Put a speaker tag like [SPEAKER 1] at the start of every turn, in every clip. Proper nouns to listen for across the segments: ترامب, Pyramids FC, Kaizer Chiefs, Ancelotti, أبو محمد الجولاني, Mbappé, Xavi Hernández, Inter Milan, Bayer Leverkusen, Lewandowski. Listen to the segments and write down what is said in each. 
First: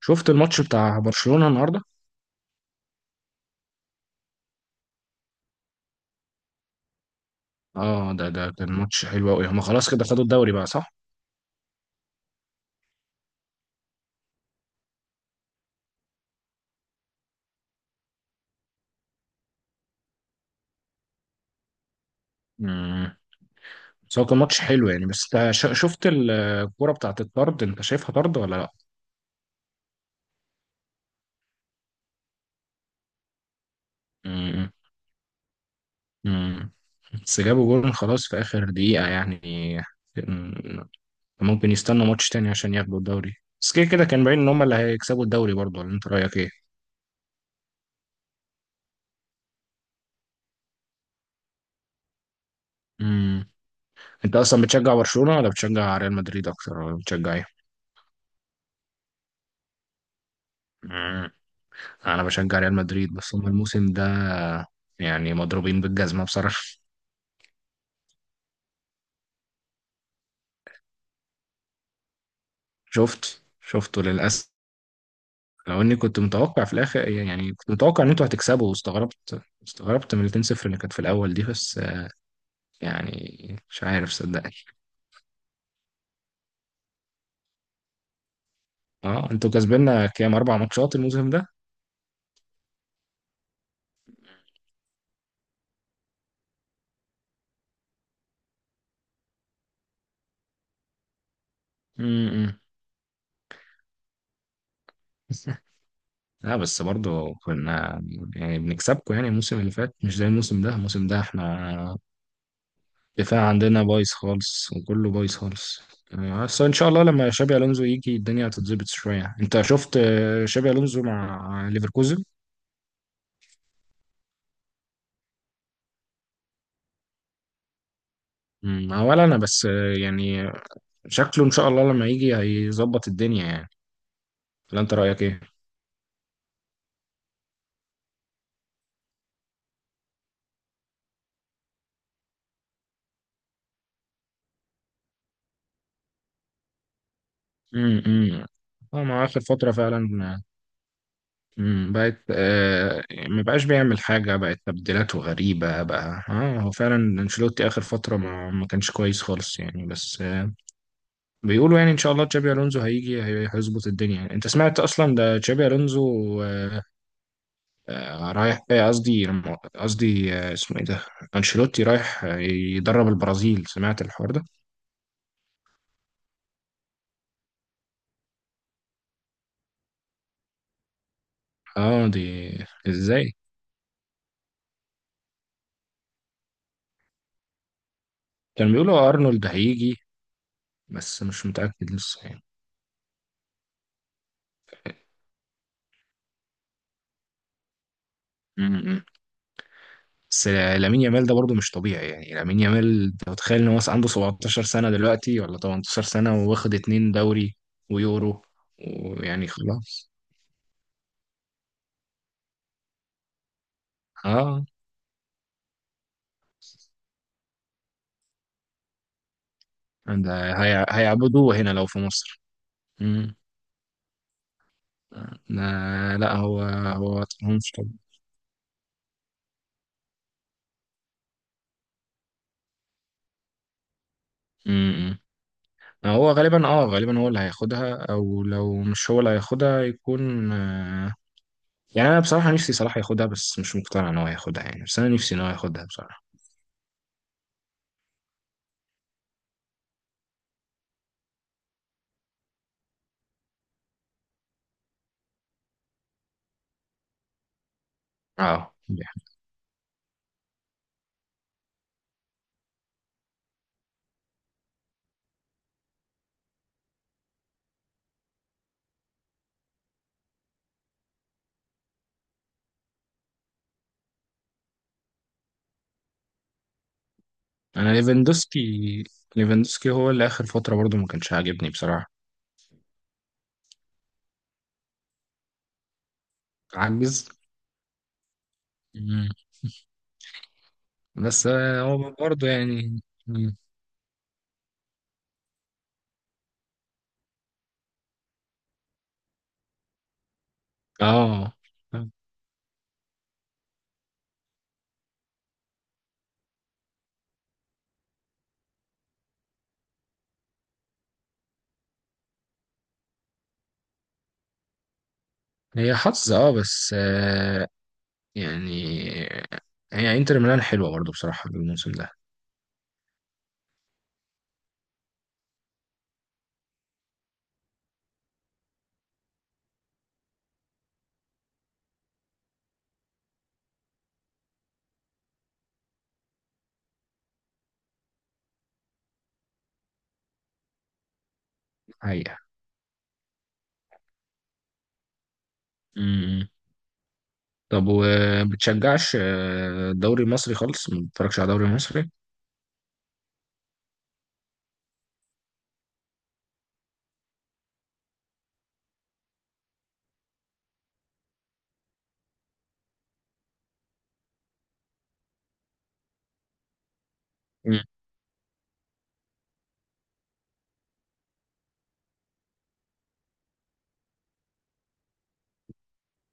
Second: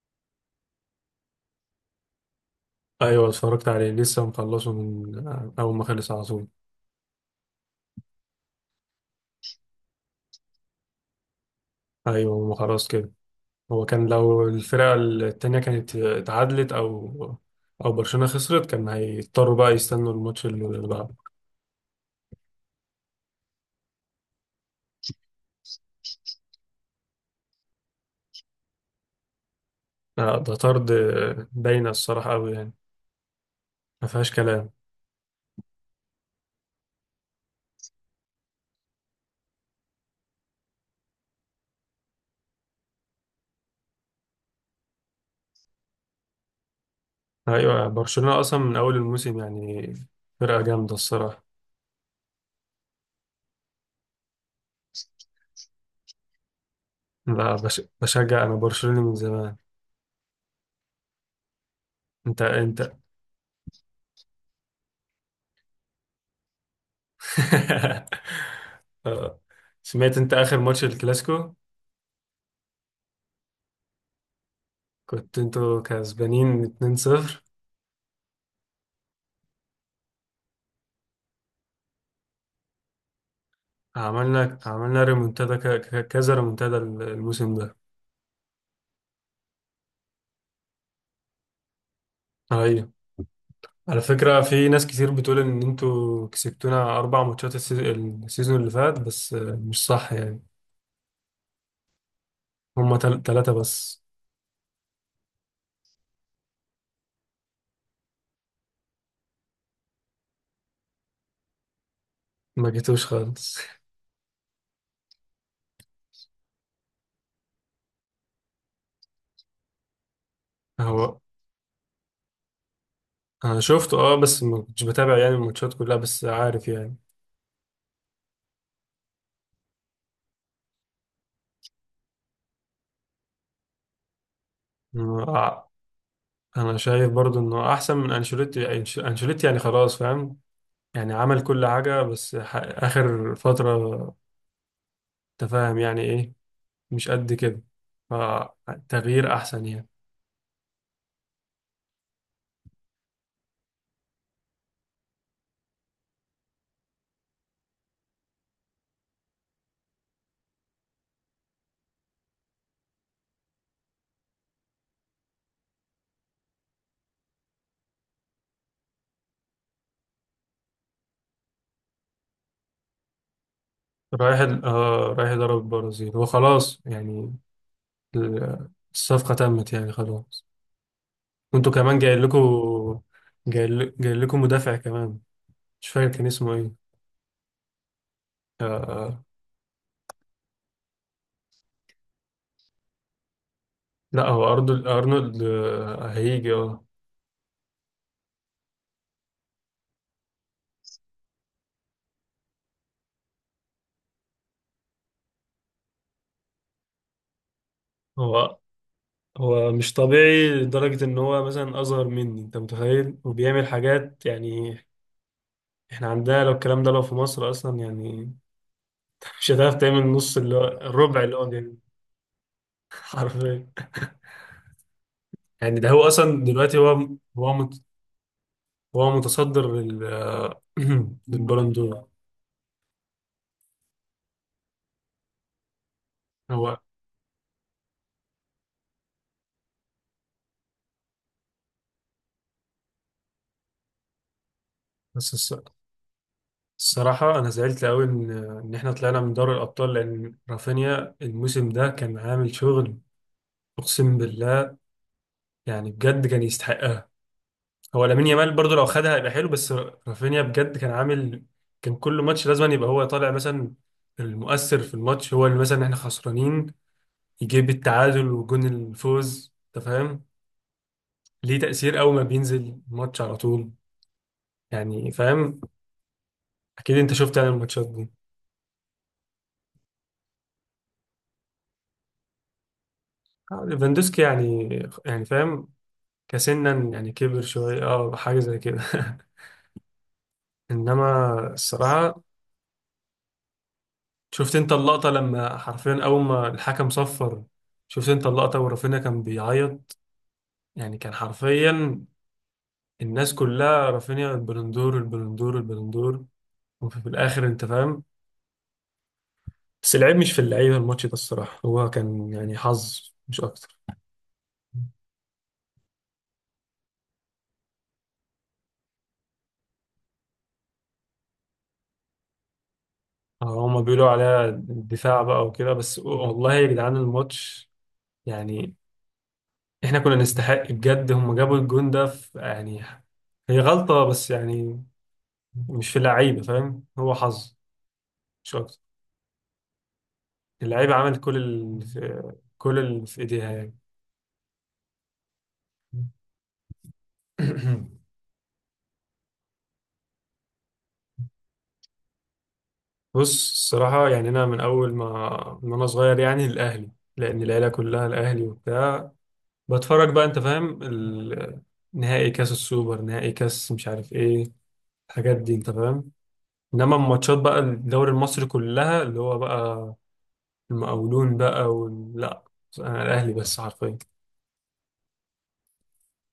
[SPEAKER 1] شفت الماتش بتاع برشلونة النهارده.
[SPEAKER 2] ايوه، اتفرجت عليه لسه مخلصه من اول ما خلص على طول.
[SPEAKER 1] اه ده كان ماتش حلو قوي. هما خلاص كده خدوا الدوري بقى، صح؟
[SPEAKER 2] ايوه، ما خلاص كده. هو كان لو الفرقه التانيه كانت اتعادلت او برشلونه خسرت، كان هيضطروا بقى يستنوا الماتش اللي بعده.
[SPEAKER 1] امم بس هو كان ماتش حلو يعني. بس انت شفت الكوره بتاعت الطرد، انت شايفها طرد ولا لا؟
[SPEAKER 2] آه، ده طرد. باينه الصراحه قوي يعني. ما فيهاش كلام.
[SPEAKER 1] امم امم بس جابوا جول خلاص في اخر دقيقة يعني. كان- ممكن يستنوا ماتش تاني عشان ياخدوا الدوري. بس كده كده كان باين ان هما اللي هيكسبوا الدوري برضه، ولا انت رايك ايه؟
[SPEAKER 2] ايوه، برشلونه اصلا من اول الموسم يعني فرقه جامده الصراحه.
[SPEAKER 1] امم انت اصلا بتشجع برشلونة ولا بتشجع ريال مدريد اكتر ولا بتشجع
[SPEAKER 2] لا، بشجع انا برشلونه من زمان.
[SPEAKER 1] ايه؟ انا
[SPEAKER 2] انت
[SPEAKER 1] بشجع ريال
[SPEAKER 2] انت
[SPEAKER 1] مدريد، بس هم الموسم ده يعني مضروبين بالجزمة بصراحة.
[SPEAKER 2] آه، سمعت انت اخر ماتش الكلاسيكو؟
[SPEAKER 1] شفت، شفته للأسف.
[SPEAKER 2] كنت
[SPEAKER 1] لو
[SPEAKER 2] انتوا
[SPEAKER 1] اني كنت
[SPEAKER 2] كسبانين
[SPEAKER 1] متوقع في الاخر
[SPEAKER 2] 2-0.
[SPEAKER 1] يعني، كنت متوقع ان انتوا هتكسبوا، واستغربت، استغربت من ال 2-0 اللي كانت في الاول دي. بس يعني مش عارف صدقني.
[SPEAKER 2] عملنا ريمونتادا، كذا ريمونتادا الموسم ده.
[SPEAKER 1] اه انتوا كسبنا كام، 4 ماتشات الموسم ده؟
[SPEAKER 2] ايوه، على فكرة في ناس كتير بتقول ان انتوا كسبتونا اربع ماتشات السيزون اللي فات، بس مش صح يعني.
[SPEAKER 1] امم
[SPEAKER 2] هما تلاتة بس.
[SPEAKER 1] لا بس برضه كنا يعني بنكسبكم يعني. الموسم اللي فات مش زي الموسم ده. الموسم ده احنا
[SPEAKER 2] ما جيتوش
[SPEAKER 1] الدفاع
[SPEAKER 2] خالص.
[SPEAKER 1] عندنا بايظ خالص وكله بايظ خالص يعني. بس ان شاء الله لما شابي الونزو يجي الدنيا هتتظبط شويه. انت شفت شابي الونزو
[SPEAKER 2] هو
[SPEAKER 1] مع ليفركوزن؟
[SPEAKER 2] انا شفته اه، بس ما كنتش بتابع يعني الماتشات كلها، بس عارف يعني.
[SPEAKER 1] ولا انا. بس يعني شكله ان شاء الله لما يجي هيظبط الدنيا يعني. ولا انت رايك ايه؟
[SPEAKER 2] اه، انا شايف برضو انه احسن من انشيلوتي. انشيلوتي يعني خلاص فاهم. يعني عمل كل حاجة، بس آخر فترة انت فاهم يعني ايه، مش قد كده.
[SPEAKER 1] امم امم هو مع
[SPEAKER 2] فتغيير
[SPEAKER 1] اخر
[SPEAKER 2] احسن
[SPEAKER 1] فتره
[SPEAKER 2] يعني.
[SPEAKER 1] فعلا. بقت آه، ما بقاش بيعمل حاجه، بقت تبديلاته غريبه بقى. اه هو فعلا انشيلوتي اخر فتره ما كانش كويس خالص يعني. بس بيقولوا يعني ان شاء الله تشابي الونزو هيجي هيظبط الدنيا يعني. انت سمعت اصلا ده تشابي الونزو رايح، قصدي قصدي، اسمه ايه ده، انشيلوتي رايح يدرب البرازيل، سمعت الحوار
[SPEAKER 2] رايح
[SPEAKER 1] ده؟
[SPEAKER 2] ال... آه رايح يضرب البرازيل وخلاص يعني. الصفقة تمت يعني خلاص. وانتوا كمان
[SPEAKER 1] اه
[SPEAKER 2] جاي
[SPEAKER 1] دي.
[SPEAKER 2] لكم.
[SPEAKER 1] ازاي؟
[SPEAKER 2] جاي لكم مدافع كمان. مش فاكر كان اسمه ايه. آه،
[SPEAKER 1] كان بيقولوا
[SPEAKER 2] آه،
[SPEAKER 1] ارنولد هيجي، بس مش متاكد لسه يعني.
[SPEAKER 2] لا، هو ارنولد، ارنولد هيجي اه.
[SPEAKER 1] م-م. بس لامين يامال ده برضه مش طبيعي يعني. لامين يامال انت متخيل ان هو عنده 17 سنه دلوقتي ولا 18 سنه، واخد 2 دوري ويورو
[SPEAKER 2] هو
[SPEAKER 1] ويعني
[SPEAKER 2] هو مش
[SPEAKER 1] خلاص.
[SPEAKER 2] طبيعي لدرجة ان هو مثلا اصغر مني، انت متخيل، وبيعمل حاجات
[SPEAKER 1] اه
[SPEAKER 2] يعني. احنا عندنا لو الكلام ده لو في مصر اصلا يعني، مش هتعرف تعمل نص
[SPEAKER 1] ده
[SPEAKER 2] اللي هو الربع اللي هو
[SPEAKER 1] هيعبدوه هنا
[SPEAKER 2] بيعمله.
[SPEAKER 1] لو في مصر. امم
[SPEAKER 2] حرفيا. يعني ده هو
[SPEAKER 1] لا لا،
[SPEAKER 2] اصلا
[SPEAKER 1] هو
[SPEAKER 2] دلوقتي.
[SPEAKER 1] هو
[SPEAKER 2] هو
[SPEAKER 1] مش
[SPEAKER 2] مت-
[SPEAKER 1] طبيعي.
[SPEAKER 2] هو متصدر للبالون دور.
[SPEAKER 1] امم هو غالبا،
[SPEAKER 2] هو
[SPEAKER 1] اه غالبا هو اللي هياخدها، او لو مش هو اللي هياخدها يكون يعني. انا بصراحة نفسي صلاح ياخدها، بس مش مقتنع ان هو ياخدها يعني. بس انا
[SPEAKER 2] بس
[SPEAKER 1] نفسي ان هو ياخدها بصراحة.
[SPEAKER 2] الصراحة، أنا زعلت أوي إن إحنا طلعنا من دوري الأبطال، لأن رافينيا الموسم ده كان عامل شغل. أقسم بالله، يعني بجد كان يستحقها. هو لامين يامال
[SPEAKER 1] اه
[SPEAKER 2] برضه لو خدها هيبقى حلو، بس رافينيا بجد كان عامل. كان كل ماتش لازم يبقى هو طالع مثلا المؤثر في الماتش. هو اللي مثلا إحنا خسرانين يجيب التعادل وجون الفوز، انت فاهم؟ ليه تأثير اول ما بينزل الماتش على طول، يعني فاهم. اكيد انت شفت يعني الماتشات
[SPEAKER 1] انا
[SPEAKER 2] دي.
[SPEAKER 1] ليفاندوسكي، ليفاندوسكي هو اللي اخر فترة برضو ما كانش عاجبني بصراحة.
[SPEAKER 2] آه، ليفاندوسكي يعني، يعني فاهم، كسنا، يعني
[SPEAKER 1] عجز.
[SPEAKER 2] كبر شوية، حاجة زي كده.
[SPEAKER 1] مم.
[SPEAKER 2] انما
[SPEAKER 1] بس هو
[SPEAKER 2] الصراحة،
[SPEAKER 1] برضو يعني. مم.
[SPEAKER 2] شفت انت اللقطة لما حرفيا اول ما الحكم صفر؟ شفت انت اللقطة ورافينيا كان بيعيط؟ يعني كان
[SPEAKER 1] اه
[SPEAKER 2] حرفيا الناس كلها رافينيا، البلندور البلندور البلندور. وفي الاخر انت فاهم. بس العيب مش في اللعيبه، الماتش ده الصراحه هو كان يعني حظ مش اكتر.
[SPEAKER 1] هي حظ، اه بس يعني هي انتر ميلان حلوة برضو بصراحة الموسم ده.
[SPEAKER 2] آه، هما بيقولوا عليها الدفاع بقى وكده، بس والله يا جدعان، الماتش يعني احنا كنا نستحق بجد. هما جابوا الجون ده في يعني، هي غلطه بس يعني، مش في اللعيبه فاهم، هو حظ مش اكتر. اللعيبه عملت كل اللي في
[SPEAKER 1] حقيقة.
[SPEAKER 2] كل اللي في ايديها يعني.
[SPEAKER 1] امم طب وبتشجعش الدوري المصري خالص؟ ما بتتفرجش على الدوري المصري؟
[SPEAKER 2] بص الصراحة، يعني أنا من أول ما من أنا صغير يعني الأهلي، لأن العيلة كلها الأهلي وبتاع. بتفرج بقى، انت فاهم، نهائي كاس السوبر، نهائي كاس مش عارف ايه، الحاجات دي انت فاهم. انما الماتشات بقى
[SPEAKER 1] امم
[SPEAKER 2] الدوري المصري كلها اللي هو بقى المقاولون بقى، لا، انا الاهلي بس حرفيا.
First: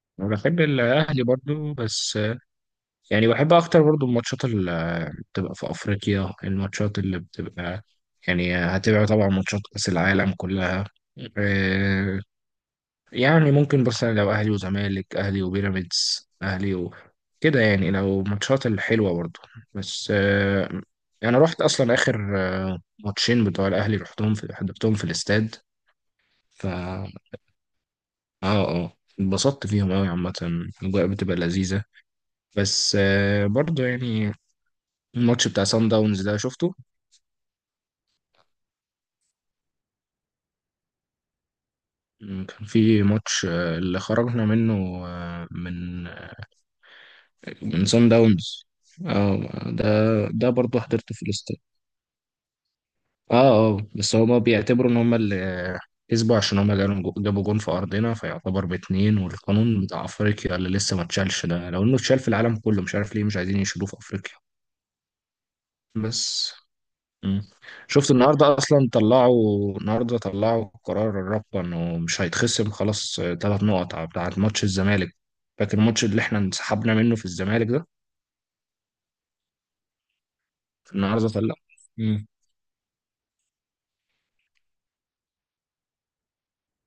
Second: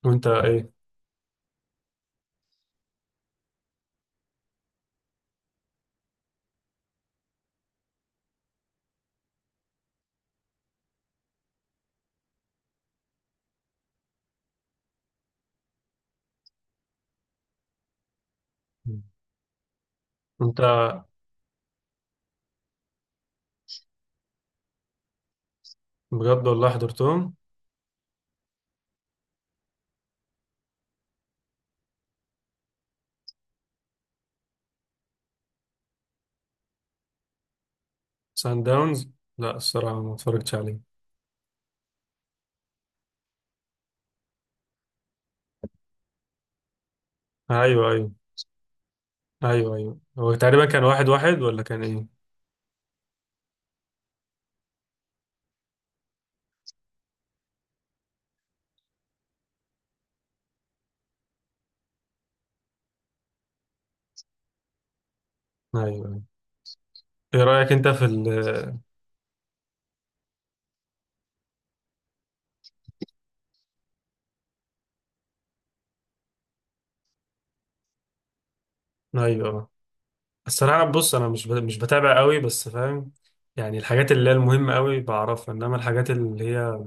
[SPEAKER 2] وانت
[SPEAKER 1] أنا بحب
[SPEAKER 2] ايه؟
[SPEAKER 1] الأهلي برضو، بس يعني بحب أكتر برضو الماتشات اللي بتبقى في أفريقيا، الماتشات اللي بتبقى يعني هتبقى طبعا ماتشات كأس العالم كلها يعني. ممكن بس أنا لو اهلي وزمالك، اهلي وبيراميدز، اهلي و... كده يعني، لو ماتشات الحلوه برضو. بس
[SPEAKER 2] انت
[SPEAKER 1] انا رحت اصلا اخر 2 ماتش بتوع الاهلي، رحتهم، في حضرتهم في الاستاد.
[SPEAKER 2] بجد
[SPEAKER 1] ف
[SPEAKER 2] والله
[SPEAKER 1] اه،
[SPEAKER 2] حضرتهم؟
[SPEAKER 1] اه اتبسطت فيهم قوي عامه. الاجواء بتبقى لذيذه. بس برضو يعني الماتش بتاع سان داونز ده شفته؟
[SPEAKER 2] سان داونز؟ لا الصراحه ما اتفرجتش عليه.
[SPEAKER 1] م، كان في ماتش اللي خرجنا منه، من من
[SPEAKER 2] ايوه،
[SPEAKER 1] سان
[SPEAKER 2] ايوه.
[SPEAKER 1] داونز. اه
[SPEAKER 2] ايوه،
[SPEAKER 1] ده،
[SPEAKER 2] ايوه، هو
[SPEAKER 1] ده
[SPEAKER 2] تقريبا
[SPEAKER 1] برضو
[SPEAKER 2] كان واحد
[SPEAKER 1] حضرته في
[SPEAKER 2] واحد
[SPEAKER 1] الاستاد.
[SPEAKER 2] ولا كان ايه؟
[SPEAKER 1] اه اه، بس هما بيعتبروا ان هما اللي كسبوا، عشان هما جابوا جابوا جون في ارضنا، فيعتبر باتنين. والقانون بتاع افريقيا اللي لسه ما اتشالش ده، لو انه اتشال في العالم كله مش عارف ليه مش عايزين يشيلوه في افريقيا.
[SPEAKER 2] ايوه، ايوه.
[SPEAKER 1] بس مم.
[SPEAKER 2] ايه رايك انت في
[SPEAKER 1] شفت النهارده اصلا طلعوا، النهارده طلعوا قرار الرابطه انه مش هيتخصم خلاص 3 نقط بتاعت ماتش الزمالك؟ فاكر الماتش اللي احنا انسحبنا منه في الزمالك ده؟
[SPEAKER 2] ايوه، الصراحة بص، أنا
[SPEAKER 1] النهارده طلع.
[SPEAKER 2] مش بتابع قوي، بس فاهم يعني الحاجات اللي هي المهمة قوي بعرفها، إنما الحاجات اللي هي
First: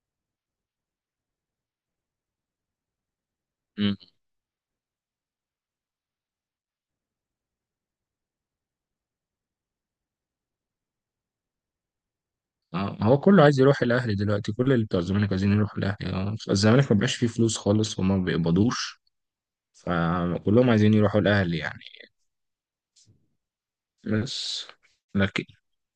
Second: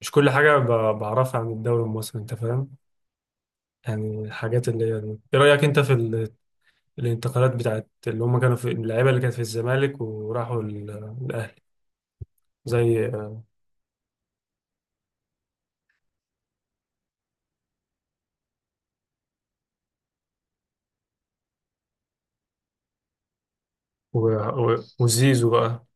[SPEAKER 2] مش كل حاجة بعرفها عن الدوري المصري، أنت فاهم.
[SPEAKER 1] مم.
[SPEAKER 2] يعني الحاجات اللي هي دي، إيه رأيك أنت في الانتقالات بتاعت اللي هم كانوا في اللعيبة اللي كانت في الزمالك وراحوا الأهلي،
[SPEAKER 1] اه
[SPEAKER 2] زي
[SPEAKER 1] هو كله عايز يروح الاهلي دلوقتي. كل اللي بتوع الزمالك عايزين يروحوا الاهلي. اه الزمالك ما بقاش فيه فلوس خالص وما بيقبضوش. فكلهم عايزين يروحوا الاهلي يعني.
[SPEAKER 2] و-
[SPEAKER 1] بس لكن
[SPEAKER 2] وزيزو بقى.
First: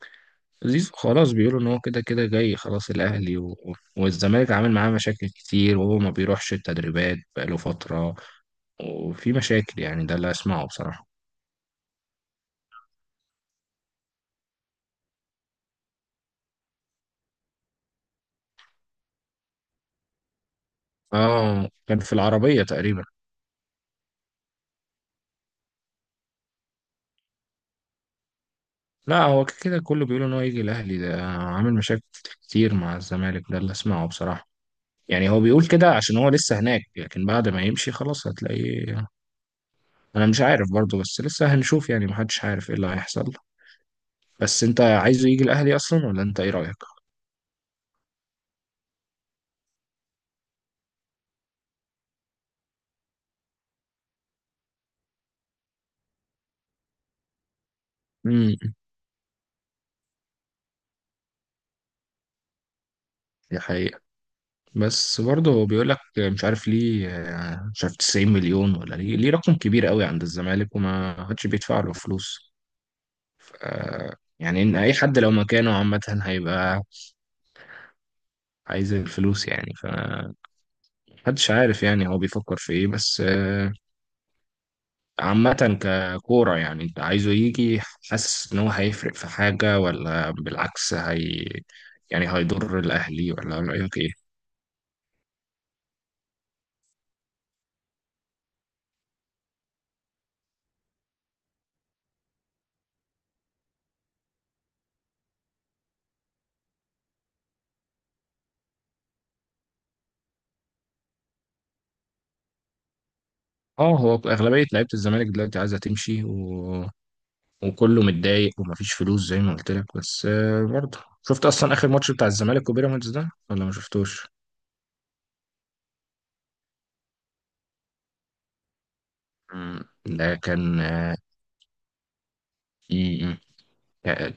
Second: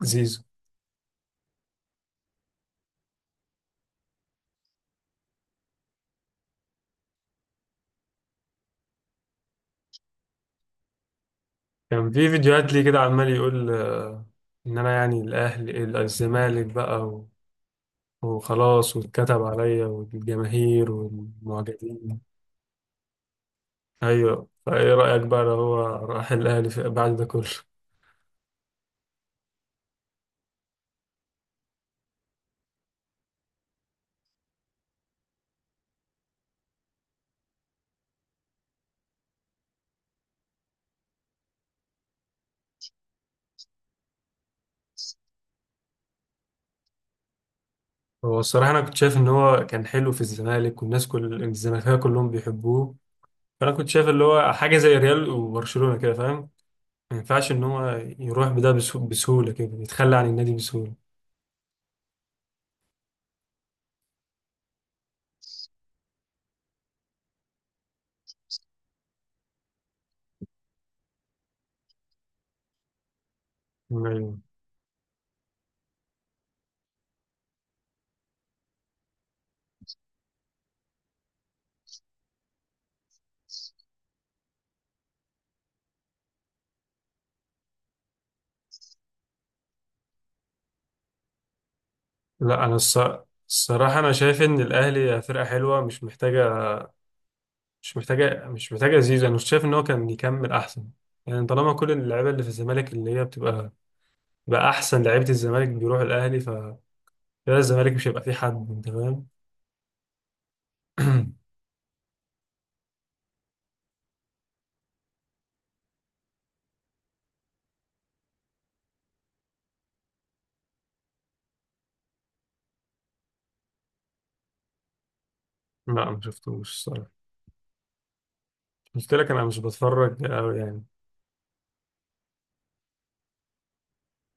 [SPEAKER 2] زيزو
[SPEAKER 1] زيزو، خلاص بيقولوا ان هو كده كده جاي خلاص الاهلي و... والزمالك عامل معاه مشاكل كتير، وهو ما بيروحش التدريبات بقاله فترة، وفي مشاكل يعني. ده اللي اسمعه بصراحة.
[SPEAKER 2] كان في فيديوهات ليه كده عمال يقول، إن أنا يعني الأهلي، الزمالك بقى وخلاص، واتكتب عليا والجماهير
[SPEAKER 1] اه كان في
[SPEAKER 2] والمعجبين.
[SPEAKER 1] العربية تقريبا.
[SPEAKER 2] ايوه، فايه رايك بقى لو هو راح الاهلي بعد ده كله؟
[SPEAKER 1] لا هو كده كله بيقولوا ان هو يجي الاهلي، ده عامل مشاكل كتير مع الزمالك. ده اللي اسمعه بصراحة. يعني هو بيقول كده عشان هو لسه هناك، لكن بعد ما يمشي خلاص هتلاقيه. انا مش عارف برضه، بس لسه هنشوف يعني، محدش عارف ايه اللي هيحصل. بس انت عايزه يجي الاهلي اصلا ولا انت ايه رايك؟
[SPEAKER 2] هو الصراحه انا كنت شايف ان هو كان حلو في الزمالك والناس كل الزمالكيه كلهم بيحبوه. فانا كنت شايف اللي هو حاجه زي ريال وبرشلونه كده فاهم. ما ينفعش ان هو يروح بده
[SPEAKER 1] امم
[SPEAKER 2] بسهوله كده، يتخلى عن النادي بسهوله.
[SPEAKER 1] دي حقيقة. بس برضه هو بيقول لك مش عارف ليه، مش عارف 90 مليون ولا ليه، ليه رقم كبير قوي عند الزمالك وما حدش بيدفع له فلوس. ف-
[SPEAKER 2] أيوة.
[SPEAKER 1] يعني ان اي حد لو مكانه عامة هيبقى عايز الفلوس يعني. فمحدش عارف يعني هو بيفكر في ايه. بس عامة ككورة يعني، انت عايزه يجي؟ حاسس ان هو هيفرق في حاجة، ولا بالعكس هي يعني
[SPEAKER 2] لا، انا
[SPEAKER 1] هيضر الاهلي، ولا رأيك
[SPEAKER 2] الصراحه
[SPEAKER 1] ايه؟
[SPEAKER 2] انا شايف ان الاهلي فرقه حلوه، مش محتاجه زيزو. انا شايف ان هو كان يكمل احسن. يعني طالما كل اللعيبه اللي في الزمالك اللي هي بتبقى بقى احسن لعيبه الزمالك بيروح الاهلي، كده الزمالك مش هيبقى فيه حد انت فاهم.
[SPEAKER 1] اه هو اغلبية لعيبة الزمالك دلوقتي عايزة تمشي و... وكله متضايق ومفيش فلوس زي ما قلت لك. بس برضه شفت اصلا اخر ماتش بتاع الزمالك وبيراميدز ده ولا ما شفتوش؟
[SPEAKER 2] لا، ما شفتوش الصراحه. قلت لك انا مش
[SPEAKER 1] مم.
[SPEAKER 2] بتفرج
[SPEAKER 1] ده
[SPEAKER 2] قوي
[SPEAKER 1] كان
[SPEAKER 2] يعني.
[SPEAKER 1] في،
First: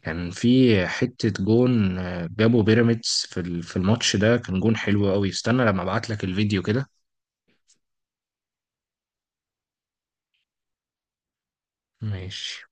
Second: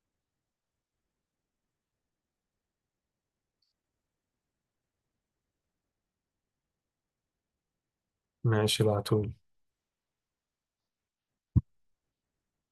[SPEAKER 1] كان في حتة جون جابه بيراميدز في في الماتش ده، كان جون حلو قوي. استنى لما ابعت لك الفيديو كده.
[SPEAKER 2] ماشي، ابعتهولي.
[SPEAKER 1] ماشي.